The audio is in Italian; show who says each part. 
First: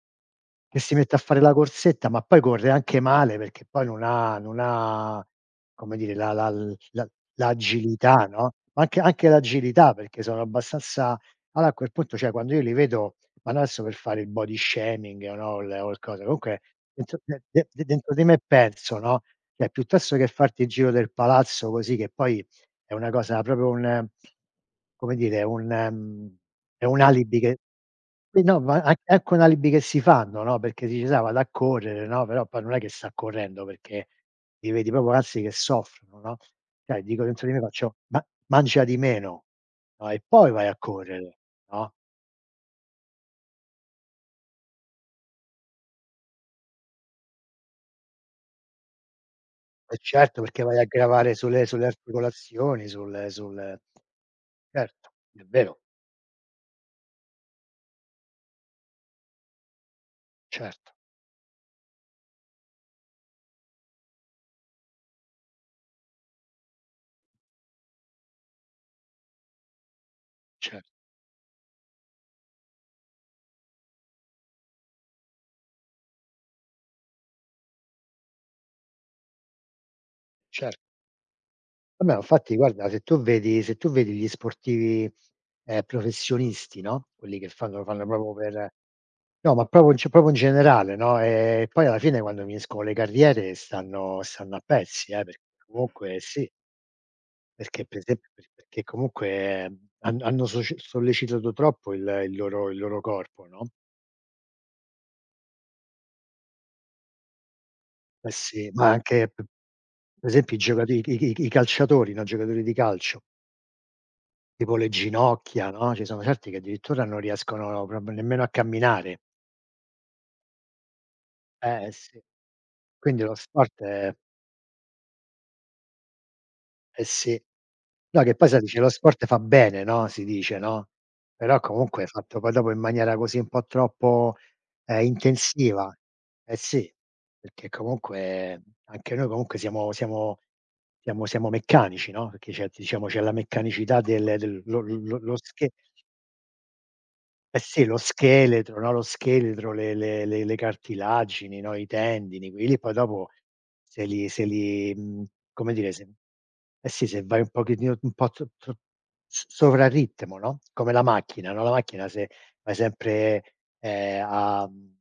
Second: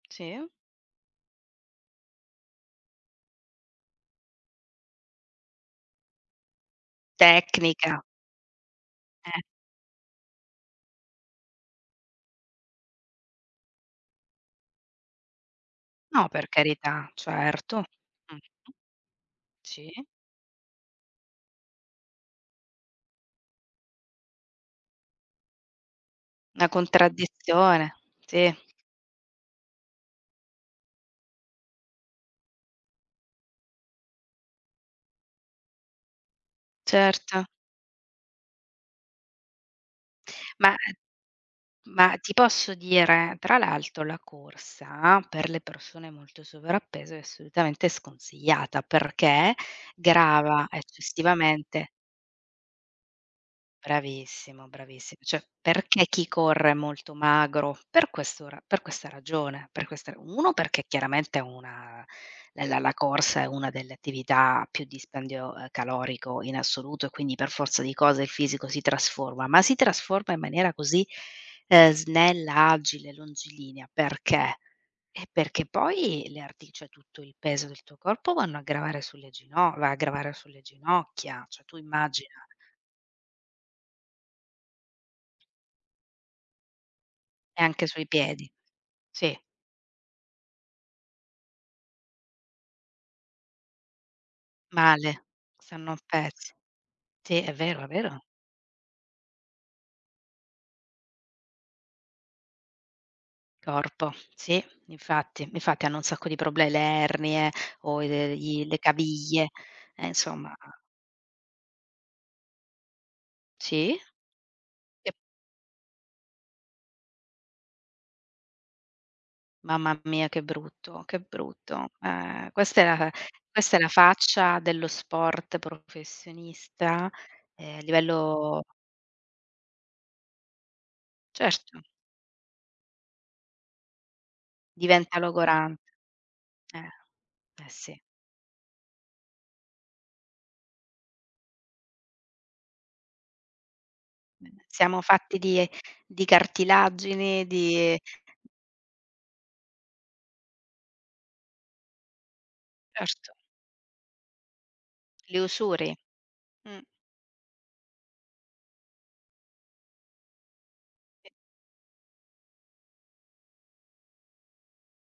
Speaker 1: Sì.
Speaker 2: Che si mette a fare la corsetta, ma poi corre anche male, perché poi non ha, non ha, come dire, la la la
Speaker 1: Tecnica.
Speaker 2: l'agilità, no, anche anche
Speaker 1: Eh.
Speaker 2: l'agilità, perché sono abbastanza Ala a quel punto, cioè, quando io li vedo, ma no adesso per fare il body shaming o no o l cosa,
Speaker 1: No, per
Speaker 2: comunque
Speaker 1: carità,
Speaker 2: dentro de de
Speaker 1: certo.
Speaker 2: de dentro di me
Speaker 1: Mh-mh.
Speaker 2: penso, no, cioè,
Speaker 1: Sì.
Speaker 2: piuttosto che farti il giro del palazzo così, che poi è una cosa proprio, un come dire, un, ehm,
Speaker 1: Na
Speaker 2: è un alibi che
Speaker 1: contraddizione,
Speaker 2: che,
Speaker 1: sì.
Speaker 2: no, ma an anche un alibi che si fanno, no, perché dici: “Sai, vado a correre!”, no, però poi non è che sta correndo, perché li vedi proprio, anzi, che soffrono, no, cioè, dico,
Speaker 1: Certo.
Speaker 2: dentro di me faccio: “Ma mangia di meno, no? E poi vai a
Speaker 1: Ma
Speaker 2: correre, no?”.
Speaker 1: ma ti posso dire? Tra l'altro la corsa, per le persone molto sovrappeso è assolutamente sconsigliata, perché
Speaker 2: Eh certo, perché
Speaker 1: grava
Speaker 2: vai a gravare sulle sulle
Speaker 1: eccessivamente
Speaker 2: articolazioni, sul sul
Speaker 1: Bravissimo,
Speaker 2: Certo,
Speaker 1: bravissi
Speaker 2: è
Speaker 1: cioè,
Speaker 2: vero.
Speaker 1: perché chi corre è molto magro? Per questo ra per questa ragione, per questa ra 1, perché
Speaker 2: Certo.
Speaker 1: chiaramente una la la corsa è una delle attività a più dispendio, ehm, calorico in assoluto, e quindi per forza di cose il fisico si trasforma, ma si trasforma in maniera
Speaker 2: Cer
Speaker 1: così, ehm, snella, agile, longilinea. Perché? Eh, perché poi le arti cioè, tutto il peso del tuo corpo vanno a gravare sulle gino va a gravare sulle
Speaker 2: Cer
Speaker 1: ginocchia, cioè, tu
Speaker 2: Vabbè, ma
Speaker 1: immagina.
Speaker 2: infatti, guarda, se tu vedi se tu vedi gli sportivi, ehm, professionisti, no, quelli che
Speaker 1: E
Speaker 2: fanno lo
Speaker 1: anche
Speaker 2: fanno
Speaker 1: sui
Speaker 2: proprio
Speaker 1: piedi,
Speaker 2: per
Speaker 1: sì.
Speaker 2: no, ma proprio, cioè, proprio in generale, no, ehm, poi alla fine, quando finiscono le carriere, stanno stanno a pezzi,
Speaker 1: Male,
Speaker 2: eh, perché
Speaker 1: se non
Speaker 2: comunque sì.
Speaker 1: pezzo. Sì, è vero,
Speaker 2: Perché
Speaker 1: è
Speaker 2: per
Speaker 1: vero.
Speaker 2: esempio, per perché comunque han hanno soce sollecitato troppo il il loro il loro corpo, no?
Speaker 1: Corpo, sì, infatti. Infatti hanno un sacco di proble le ernie o
Speaker 2: Eh
Speaker 1: le i
Speaker 2: sì.
Speaker 1: le
Speaker 2: Ma anche p
Speaker 1: caviglie. Eh
Speaker 2: per
Speaker 1: insomma.
Speaker 2: esempio i giocati i c i c i c i calciatori, no, i giocatori di calcio.
Speaker 1: Sì.
Speaker 2: Tipo le
Speaker 1: E
Speaker 2: ginocchia, no, ci sono certi che addirittura non riescono proprio nemmeno a camminare.
Speaker 1: Mamma mia che brutto, che
Speaker 2: Eh
Speaker 1: brutto.
Speaker 2: eh sì.
Speaker 1: Eh, questa,
Speaker 2: Quindi lo
Speaker 1: questa è
Speaker 2: sport
Speaker 1: la
Speaker 2: è
Speaker 1: faccia dello sport
Speaker 2: Eh
Speaker 1: professionista,
Speaker 2: sì.
Speaker 1: ehm,
Speaker 2: No, che poi sai,
Speaker 1: livello
Speaker 2: dice: “Lo sport fa bene,” no, si dice, no, però
Speaker 1: Certo.
Speaker 2: comunque fatto poi dopo in maniera così un po' troppo, ehm,
Speaker 1: Diventa logorante.
Speaker 2: intensiva. Eh
Speaker 1: Eh,
Speaker 2: sì, perché
Speaker 1: eh, sì.
Speaker 2: comunque, anche noi comunque siamo siamo siamo siamo meccanici, no, perché c'è, diciamo, c'è la meccanicità del del
Speaker 1: [unintelligible]
Speaker 2: lo
Speaker 1: Siamo
Speaker 2: lo lo
Speaker 1: fatti di,
Speaker 2: sche
Speaker 1: di cartilagini,
Speaker 2: Eh sì, lo
Speaker 1: di
Speaker 2: scheletro, no, lo scheletro, le le le le cartilagini, no, i tendini, quei li poi dopo
Speaker 1: Erto.
Speaker 2: se li se li, mhmm,
Speaker 1: Le
Speaker 2: come dire,
Speaker 1: usuri.
Speaker 2: se
Speaker 1: Mh.
Speaker 2: Eh sì, se vai un pochettino un po' tro tro s sovra-ritmo, no, come la
Speaker 1: Sì.
Speaker 2: macchina, no, la macchina se vai sempre, ehm, a, mhmm